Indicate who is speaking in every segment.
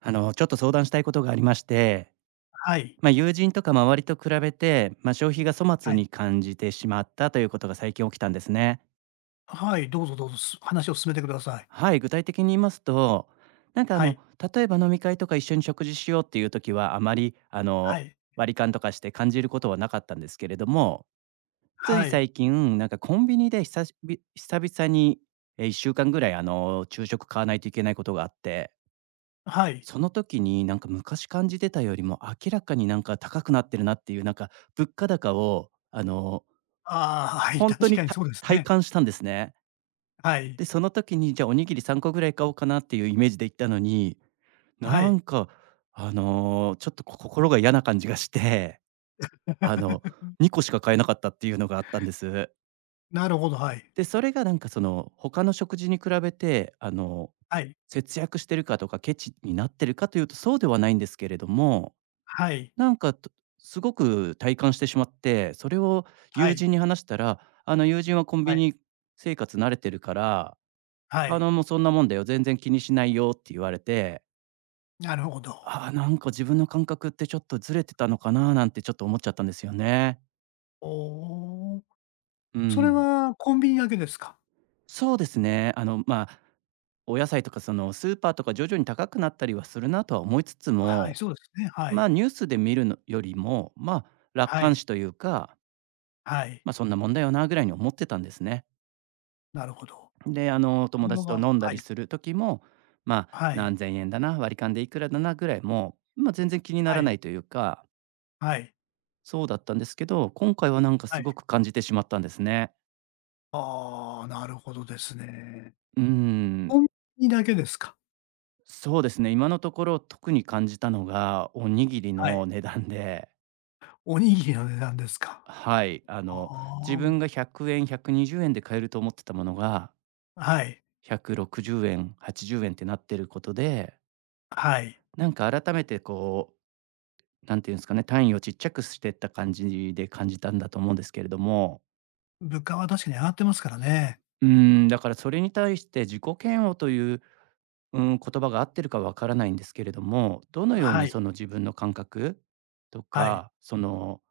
Speaker 1: ちょっと相談したいことがありまして、
Speaker 2: はい。
Speaker 1: まあ、友人とか周りと比べて、まあ、消費が粗末
Speaker 2: はい。
Speaker 1: に感じてしまったということが最近起きたんですね。
Speaker 2: はい、どうぞどうぞ、話を進めてください。
Speaker 1: はい、具体的に言いますと、なんかあ
Speaker 2: は
Speaker 1: の、
Speaker 2: い。
Speaker 1: 例えば飲み会とか一緒に食事しようっていう時は、あまり
Speaker 2: はい。
Speaker 1: 割り勘とかして感じることはなかったんですけれども、つ
Speaker 2: は
Speaker 1: い
Speaker 2: い。
Speaker 1: 最近、なんかコンビニで久しぶり久々に、1週間ぐらい昼食買わないといけないことがあって、
Speaker 2: はい。
Speaker 1: その時になんか昔感じてたよりも明らかになんか高くなってるなっていうなんか物価高を
Speaker 2: ああ、はい、
Speaker 1: 本当
Speaker 2: 確
Speaker 1: に
Speaker 2: かに
Speaker 1: た
Speaker 2: そうです
Speaker 1: 体
Speaker 2: ね。
Speaker 1: 感したんですね。
Speaker 2: はい。
Speaker 1: で、その時にじゃあおにぎり3個ぐらい買おうかなっていうイメージで行ったのに、
Speaker 2: は
Speaker 1: な
Speaker 2: い。
Speaker 1: んかちょっと心が嫌な感じがして、あの 2個しか買えなかったっていうのがあったんです。
Speaker 2: なるほど、はい。
Speaker 1: で、それがなんかその他の食事に比べて
Speaker 2: はい。
Speaker 1: 節約してるかとかケチになってるかというとそうではないんですけれども
Speaker 2: はい。
Speaker 1: なんか、とすごく体感してしまって、それを
Speaker 2: は
Speaker 1: 友
Speaker 2: い。
Speaker 1: 人に話したら、あの友人はコン
Speaker 2: は
Speaker 1: ビ
Speaker 2: い。
Speaker 1: ニ生活慣れてるから、
Speaker 2: はい。
Speaker 1: もうそんなもんだよ、全然気にしないよって言われて、
Speaker 2: なるほど。
Speaker 1: ああ、なんか自分の感覚ってちょっとずれてたのかななんてちょっと思っちゃったんですよね。
Speaker 2: おお。
Speaker 1: う
Speaker 2: それ
Speaker 1: ん。
Speaker 2: はコンビニだけですか？
Speaker 1: そうですね。まあ、お野菜とかそのスーパーとか徐々に高くなったりはするなとは思いつつ
Speaker 2: はい、
Speaker 1: も、
Speaker 2: そうですね。は
Speaker 1: ま
Speaker 2: い。
Speaker 1: あニュースで見るのよりも、まあ楽
Speaker 2: は
Speaker 1: 観
Speaker 2: い。
Speaker 1: 視というか、
Speaker 2: はい。
Speaker 1: まあそんなもんだよなぐらいに思ってたんですね。
Speaker 2: なるほど。
Speaker 1: で、
Speaker 2: と
Speaker 1: 友
Speaker 2: ころ
Speaker 1: 達と
Speaker 2: が
Speaker 1: 飲んだ
Speaker 2: はい。
Speaker 1: りする時も、まあ、
Speaker 2: はい。
Speaker 1: 何千円だな、割り勘でいくらだなぐらい、もう、まあ、全然気にな
Speaker 2: は
Speaker 1: ら
Speaker 2: い。
Speaker 1: ないというか、
Speaker 2: はい。
Speaker 1: そうだったんですけど、今回はなんか
Speaker 2: は
Speaker 1: す
Speaker 2: い。
Speaker 1: ごく感じてしまったんですね。
Speaker 2: ああ、なるほどですね。
Speaker 1: うん、
Speaker 2: コンビニだけですか？
Speaker 1: そうですね、今のところ特に感じたのが、おにぎり
Speaker 2: はい。
Speaker 1: の値段で、
Speaker 2: おにぎりの値段ですか。
Speaker 1: はい、自
Speaker 2: あ
Speaker 1: 分が100円、120円で買えると思ってたものが、
Speaker 2: あ、はい、
Speaker 1: 160円、80円ってなってることで、
Speaker 2: はい。
Speaker 1: なんか改めてこう、なんていうんですかね、単位をちっちゃくしてった感じで感じたんだと思うんですけれども、
Speaker 2: 物価は確かに上がってますからね。
Speaker 1: うん、だからそれに対して自己嫌悪という、うん、言葉が合ってるかわからないんですけれども、どのよう
Speaker 2: は
Speaker 1: にそ
Speaker 2: い、
Speaker 1: の自分の感覚と
Speaker 2: はい、
Speaker 1: か、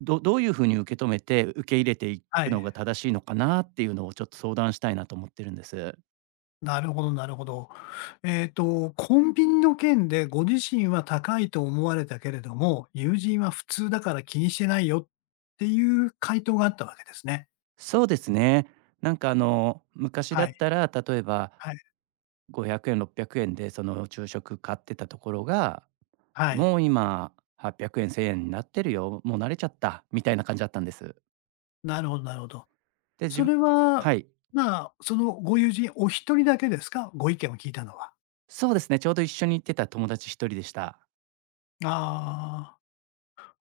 Speaker 1: どういう風に受け止めて受け入れてい
Speaker 2: は
Speaker 1: くの
Speaker 2: い。
Speaker 1: が正しいのかなっていうのをちょっと相談したいなと思ってるんです。
Speaker 2: なるほどなるほど。えっと、コンビニの件でご自身は高いと思われたけれども、友人は普通だから気にしてないよっていう回答があったわけですね。
Speaker 1: そうですね。昔だ
Speaker 2: はい、
Speaker 1: ったら、例えば
Speaker 2: はい、
Speaker 1: 500円、600円でその昼食買ってたところが
Speaker 2: はい。
Speaker 1: もう今800円、1000円になってるよ、もう慣れちゃった、みたいな感じだったんです。
Speaker 2: なるほどなるほど。
Speaker 1: で、自
Speaker 2: そ
Speaker 1: 分
Speaker 2: れは、
Speaker 1: はい。
Speaker 2: まあ、そのご友人お一人だけですか？ご意見を聞いたのは。
Speaker 1: そうですね、ちょうど一緒に行ってた友達一人でした。
Speaker 2: ああ。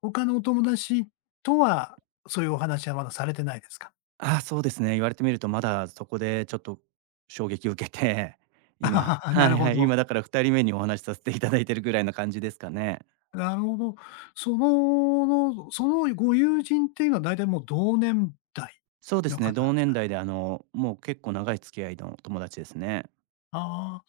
Speaker 2: 他のお友達とは、そういうお話はまだされてないですか？
Speaker 1: ああ、そうですね、言われてみるとまだそこでちょっと衝撃を受けて、今
Speaker 2: あ あ
Speaker 1: は
Speaker 2: なる
Speaker 1: い
Speaker 2: ほ
Speaker 1: はい、
Speaker 2: ど。
Speaker 1: 今だから2人目にお話しさせていただいてるぐらいな感じですかね。
Speaker 2: なるほど。そのご友人っていうのは大体もう同年代
Speaker 1: そうで
Speaker 2: の
Speaker 1: すね、
Speaker 2: 方な
Speaker 1: 同
Speaker 2: んです
Speaker 1: 年
Speaker 2: か？
Speaker 1: 代でもう結構長い付き合いの友達ですね。
Speaker 2: ああ、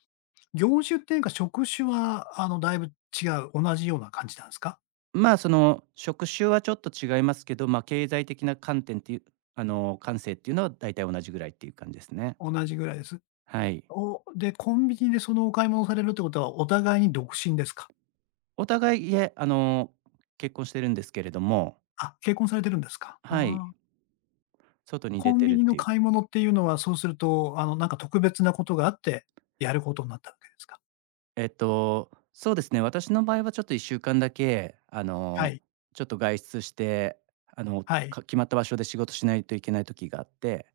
Speaker 2: 業種っていうか職種は、あの、だいぶ違う、同じような感じなんですか？
Speaker 1: まあ、職種はちょっと違いますけど、ま、経済的な観点っていう感性っていうのは大体同じぐらいっていう感じですね。
Speaker 2: 同じぐらいです。
Speaker 1: はい。
Speaker 2: おで、コンビニでそのお買い物をされるってことは、お互いに独身ですか？
Speaker 1: お互い、いえ、結婚してるんですけれども、
Speaker 2: あ、結婚されてるんですか？
Speaker 1: はい、
Speaker 2: ああ。
Speaker 1: 外に
Speaker 2: コ
Speaker 1: 出
Speaker 2: ン
Speaker 1: て
Speaker 2: ビ
Speaker 1: るっ
Speaker 2: ニの
Speaker 1: ていう
Speaker 2: 買い物っていうのは、そうすると、あの、なんか特別なことがあって、やることになったわけですか？
Speaker 1: そうですね、私の場合はちょっと1週間だけ、
Speaker 2: はい。
Speaker 1: ちょっと外出して、
Speaker 2: はい。
Speaker 1: 決まった場所で仕事しないといけない時があって、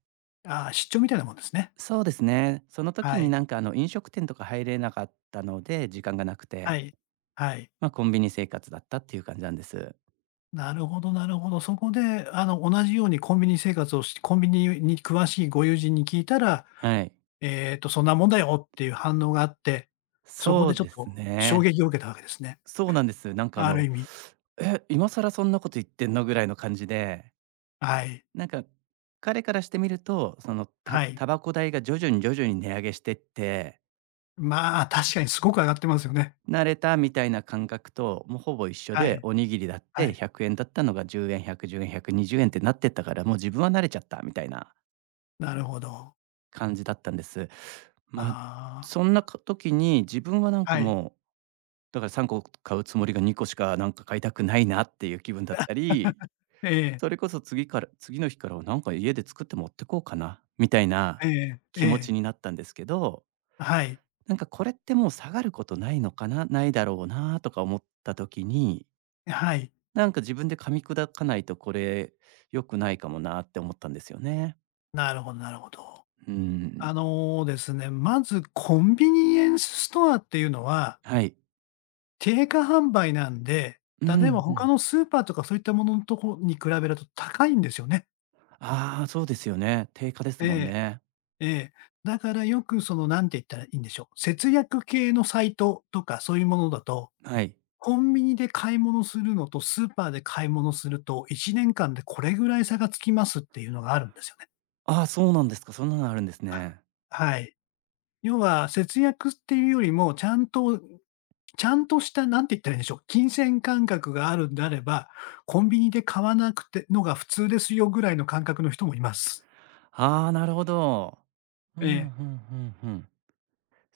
Speaker 2: ああ、出張みたいなもんですね。
Speaker 1: そうですね、その時
Speaker 2: は
Speaker 1: に
Speaker 2: い。
Speaker 1: なんか、飲食店とか入れなかったので、時間がなく
Speaker 2: は
Speaker 1: て。
Speaker 2: い。はい。
Speaker 1: まあ、コンビニ生活だったっていう感じなんです。
Speaker 2: なるほどなるほど。そこで、あの、同じようにコンビニ生活をしコンビニに詳しいご友人に聞いたら、
Speaker 1: はい。
Speaker 2: えっと、そんなもんだよっていう反応があって、そこ
Speaker 1: そ
Speaker 2: で
Speaker 1: う
Speaker 2: ちょっ
Speaker 1: で
Speaker 2: と
Speaker 1: す
Speaker 2: 衝
Speaker 1: ね。
Speaker 2: 撃を受けたわけですね。
Speaker 1: そうなんです。
Speaker 2: ある意味。
Speaker 1: 「え、今更そんなこと言ってんの？」ぐらいの感じで、
Speaker 2: はい。
Speaker 1: なんか彼からしてみると、
Speaker 2: はい。
Speaker 1: タバコ代が徐々に徐々に値上げしてって、
Speaker 2: まあ、確かにすごく上がってますよね。
Speaker 1: 慣れたみたいな感覚と、もうほぼ一緒
Speaker 2: は
Speaker 1: で、
Speaker 2: い。
Speaker 1: おにぎりだっ
Speaker 2: は
Speaker 1: て
Speaker 2: い。
Speaker 1: 100円だったのが10円、110円、120円ってなってったから、もう自分は慣れちゃったみたいな
Speaker 2: なるほど。
Speaker 1: 感じだったんです。まあ、
Speaker 2: ああ。
Speaker 1: そんな時に自分はなんか
Speaker 2: はい。
Speaker 1: もうだから3個買うつもりが2個しかなんか買いたくないなっていう気分だったり、
Speaker 2: ええ、
Speaker 1: それこそ次の日からはなんか家で作って持ってこうかなみたいな
Speaker 2: ええ、え
Speaker 1: 気持
Speaker 2: え。
Speaker 1: ちになったんですけど、
Speaker 2: はい、
Speaker 1: なんかこれってもう下がることないのかな、ないだろうなとか思った時に、
Speaker 2: はい。
Speaker 1: なんか自分で噛み砕かないとこれ良くないかもなって思ったんですよね。
Speaker 2: なるほどなるほど。
Speaker 1: うん。
Speaker 2: あのですね、まずコンビニエンスストアっていうのは、
Speaker 1: はい。
Speaker 2: 定価販売なんで、
Speaker 1: う
Speaker 2: 例えば
Speaker 1: んう
Speaker 2: 他
Speaker 1: ん。
Speaker 2: のスーパーとかそういったもののとこに比べると高いんですよね。
Speaker 1: ああ、そうですよね。定価です
Speaker 2: え
Speaker 1: もん
Speaker 2: え、
Speaker 1: ね。
Speaker 2: ええ。だからよくそのなんて言ったらいいんでしょう、節約系のサイトとかそういうものだと、
Speaker 1: はい。
Speaker 2: コンビニで買い物するのとスーパーで買い物すると、1年間でこれぐらい差がつきますっていうのがあるんですよね。
Speaker 1: ああ、そうなんですか。そんなのあるんです
Speaker 2: あ、
Speaker 1: ね。
Speaker 2: はい。要は節約っていうよりも、ちゃんとしたなんて言ったらいいんでしょう、金銭感覚があるんであれば、コンビニで買わなくてのが普通ですよぐらいの感覚の人もいます。
Speaker 1: ああ、なるほど。うん、
Speaker 2: え
Speaker 1: う
Speaker 2: え。
Speaker 1: んうんうん。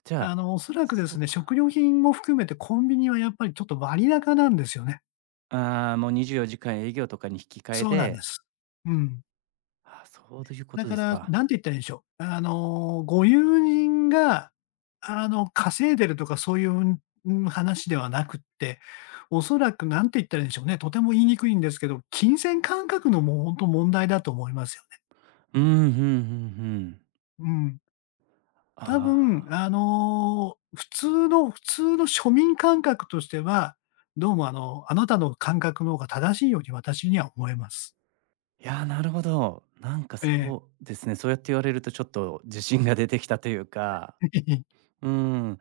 Speaker 1: じゃあ、
Speaker 2: あの、おそらくで
Speaker 1: そ
Speaker 2: すね、
Speaker 1: う
Speaker 2: 食料品も含めてコンビニはやっぱりちょっと割高なんですよね。
Speaker 1: ああ、もう24時間営業とかに引き換え
Speaker 2: そうなんで
Speaker 1: で、
Speaker 2: す。うん。
Speaker 1: あ、そうというこ
Speaker 2: だ
Speaker 1: とで
Speaker 2: か
Speaker 1: す
Speaker 2: ら、
Speaker 1: か。
Speaker 2: なんて言ったらいいんでしょう。あの、ご友人が、あの、稼いでるとかそういう、ん、話ではなくって、おそらくなんて言ったらいいんでしょうね、とても言いにくいんですけど、金銭感覚のもうほんと問題だと思いますよね。
Speaker 1: うん、うんうんうん。
Speaker 2: うん。多
Speaker 1: あ
Speaker 2: 分、
Speaker 1: あ。
Speaker 2: あの、普通の庶民感覚としては、どうもあの、あなたの感覚の方が正しいように私には思えます。
Speaker 1: いや、なるほど。なんか
Speaker 2: ええ。
Speaker 1: そうですね、そうやって言われるとちょっと自信が出てきたというか、うん、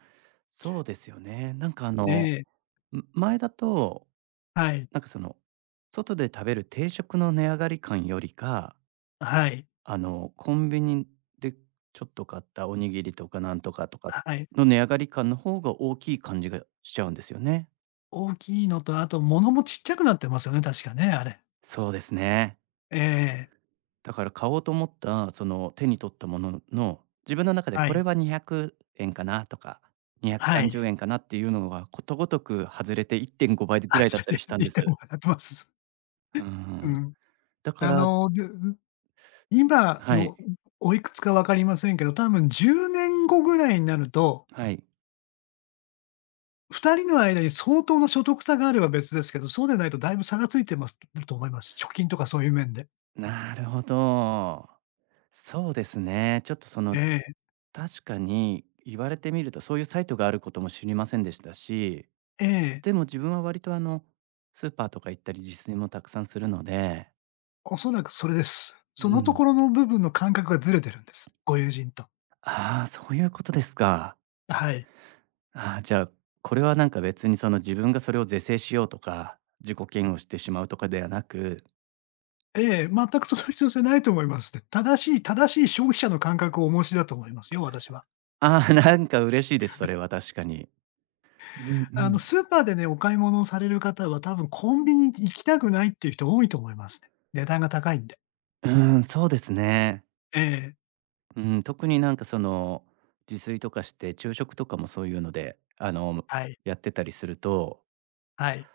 Speaker 1: そうですよね。
Speaker 2: ええ。
Speaker 1: 前だと、
Speaker 2: はい。
Speaker 1: なんかその、外で食べる定食の値上がり感よりか
Speaker 2: はい。
Speaker 1: コンビニでちょっと買ったおにぎりとかなんとかとか
Speaker 2: はい。
Speaker 1: の値上がり感の方が大きい感じがしちゃうんですよね。
Speaker 2: 大きいのと、あと物もちっちゃくなってますよね、確かね、あれ。
Speaker 1: そうですね。
Speaker 2: ええ。
Speaker 1: だから買おうと思ったその手に取ったものの、自分の中で
Speaker 2: は
Speaker 1: これ
Speaker 2: い。
Speaker 1: は200円かなとか、
Speaker 2: は
Speaker 1: 230
Speaker 2: い。
Speaker 1: 円かなっていうのがことごとく外れて1.5倍
Speaker 2: あ、
Speaker 1: ぐらいだっ
Speaker 2: 連
Speaker 1: た
Speaker 2: れ
Speaker 1: り
Speaker 2: て
Speaker 1: したん
Speaker 2: 行
Speaker 1: で
Speaker 2: っても
Speaker 1: す。
Speaker 2: らってます。
Speaker 1: う
Speaker 2: う
Speaker 1: ん。
Speaker 2: ん。
Speaker 1: だか
Speaker 2: あ
Speaker 1: ら
Speaker 2: の、で、今
Speaker 1: はい、
Speaker 2: のおいくつか分かりませんけど、多分10年後ぐらいになると、
Speaker 1: はい。
Speaker 2: 2人の間に相当の所得差があれば別ですけど、そうでないとだいぶ差がついてますると思います。貯金とかそういう面で。
Speaker 1: なるほど。そうですね。ちょっと
Speaker 2: え
Speaker 1: 確かに言われてみると、そういうサイトがあることも知りませんでしたし、
Speaker 2: え、ええ、
Speaker 1: でも自分は割とスーパーとか行ったり自炊もたくさんするので、
Speaker 2: おそらくそれです。
Speaker 1: う
Speaker 2: そのと
Speaker 1: ん。
Speaker 2: ころの部分の感覚がずれてるんです。ご友人と。
Speaker 1: ああ、そういうことですか。
Speaker 2: はい。
Speaker 1: ああ、じゃあ、これはなんか別にその自分がそれを是正しようとか、自己嫌悪してしまうとかではなく、
Speaker 2: ええ、全くその必要性ないと思いますね。正しい消費者の感覚をお持ちだと思いますよ、私は。
Speaker 1: ああ、なんか嬉しいです、それは確かに。うんう
Speaker 2: あの、
Speaker 1: ん。
Speaker 2: スーパーでね、お買い物をされる方は、多分コンビニ行きたくないっていう人多いと思いますね。値段が高いんで。
Speaker 1: うん、そうですね。
Speaker 2: ええ、
Speaker 1: うん、特になんか自炊とかして、昼食とかもそういうので、
Speaker 2: はい、
Speaker 1: やってたりすると、
Speaker 2: はい、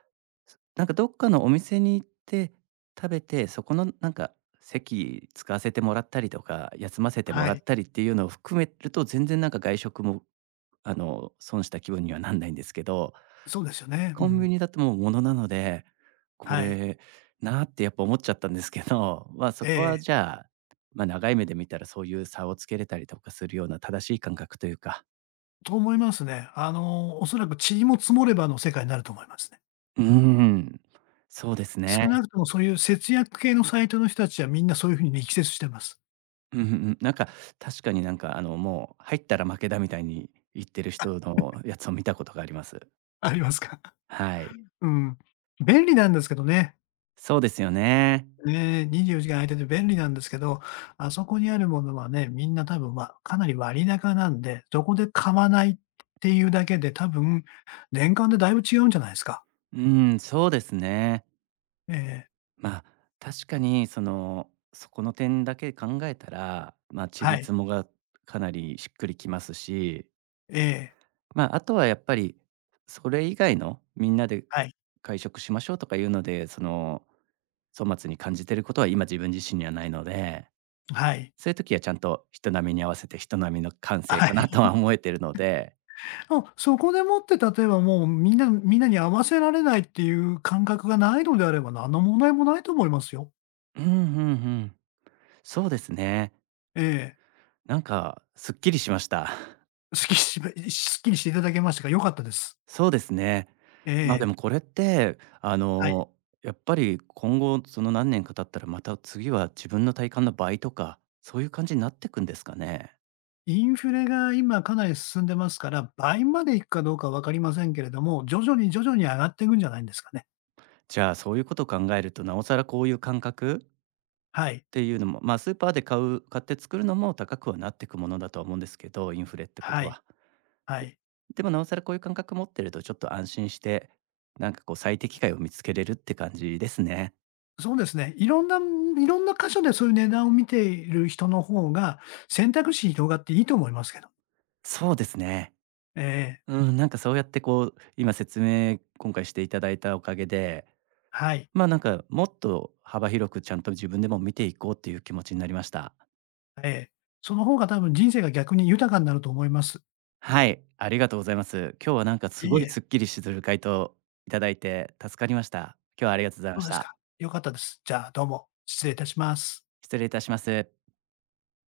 Speaker 1: なんかどっかのお店に行って食べて、そこのなんか席使わせてもらったりとか、休ませて
Speaker 2: は
Speaker 1: もら
Speaker 2: い。
Speaker 1: ったりっていうのを含めると、全然なんか外食も、損した気分にはなんないんですけど、
Speaker 2: そうですよね。う
Speaker 1: コンビ
Speaker 2: ん。
Speaker 1: ニだともう物なので、こ
Speaker 2: はい。
Speaker 1: れなってやっぱ思っちゃったんですけど、まあ、そ
Speaker 2: え
Speaker 1: こ
Speaker 2: え、
Speaker 1: はじゃあ、ま、長い目で見たらそういう差をつけれたりとかするような正しい感覚というか、
Speaker 2: と思いますね。あの、おそらく塵も積もればの世界になると思いますね。
Speaker 1: うーん、そうです
Speaker 2: 少な
Speaker 1: ね。
Speaker 2: くともそういう節約系のサイトの人たちはみんなそういうふうに力説してます。
Speaker 1: うんうんうん。なんか確かにもう入ったら負けだみたいに言ってる人のやつを見たことがあります。
Speaker 2: ありますか？
Speaker 1: はい。
Speaker 2: うん。便利なんですけどね。
Speaker 1: そうですよね。
Speaker 2: ねえ、24時間空いてて便利なんですけど、あそこにあるものはね、みんな多分、ま、かなり割高なんで、そこで買わないっていうだけで、多分年間でだいぶ違うんじゃないですか。
Speaker 1: うん、そうですね。
Speaker 2: ええ、
Speaker 1: まあ、確かにそこの点だけ考えたら、まあ、ち
Speaker 2: は
Speaker 1: り
Speaker 2: い。
Speaker 1: つもがかなりしっくりきますし、
Speaker 2: ええ、
Speaker 1: まあ、あとはやっぱり、それ以外のみんなで
Speaker 2: はい、
Speaker 1: 会食しましょうとかいうので、粗末に感じてることは今自分自身にはないので、
Speaker 2: はい、
Speaker 1: そういう時はちゃんと人並みに合わせて人並みの感性
Speaker 2: は
Speaker 1: かなと
Speaker 2: い。
Speaker 1: は思えてるので、
Speaker 2: うん、そこでもって例えばもうみんなに合わせられないっていう感覚がないのであれば、何の問題もないと思いますよ。
Speaker 1: うんうんうん、そうですね。
Speaker 2: ええ。
Speaker 1: なんかすっきりしました。
Speaker 2: すっきりしていただけましたか？良かったです。
Speaker 1: そうですね。
Speaker 2: え
Speaker 1: まあ、で
Speaker 2: え、
Speaker 1: もこれって、
Speaker 2: はい。
Speaker 1: やっぱり今後その何年か経ったらまた次は自分の体感の倍とか、そういう感じになってくんですかね？
Speaker 2: インフレが今かなり進んでますから、倍までいくかどうか分かりませんけれども、徐々に徐々に上がっていくんじゃないんですかね。
Speaker 1: じゃあ、そういうことを考えると、なおさらこういう感覚っ
Speaker 2: はい。
Speaker 1: ていうのも、まあ、スーパーで買って作るのも高くはなってくものだとは思うんですけど、インフレってこ
Speaker 2: は
Speaker 1: と
Speaker 2: い。
Speaker 1: は。
Speaker 2: は
Speaker 1: で
Speaker 2: い。
Speaker 1: でもなおさらこういう感覚持ってるとちょっと安心して、なんかこう最適解を見つけれるって感じですね。
Speaker 2: そうですね。いろんな、いろんな箇所でそういう値段を見ている人の方が、選択肢広がっていいと思いますけど。
Speaker 1: そうですね。
Speaker 2: ええ。
Speaker 1: うん、なんかそうやってこう、今説明今回していただいたおかげで、
Speaker 2: はい。
Speaker 1: まあ、なんかもっと幅広くちゃんと自分でも見ていこうっていう気持ちになりました。
Speaker 2: ええ。その方が多分人生が逆に豊かになると思います。
Speaker 1: はい、ありがとうございます。今日はなんかす
Speaker 2: い
Speaker 1: ご
Speaker 2: えい
Speaker 1: い
Speaker 2: え、
Speaker 1: すっきりする回答いただいて助かりました。今日はありがとうございま
Speaker 2: そう
Speaker 1: し
Speaker 2: です
Speaker 1: た。
Speaker 2: か。良かったです。じゃあどうも、失礼いたします。
Speaker 1: 失礼いたします。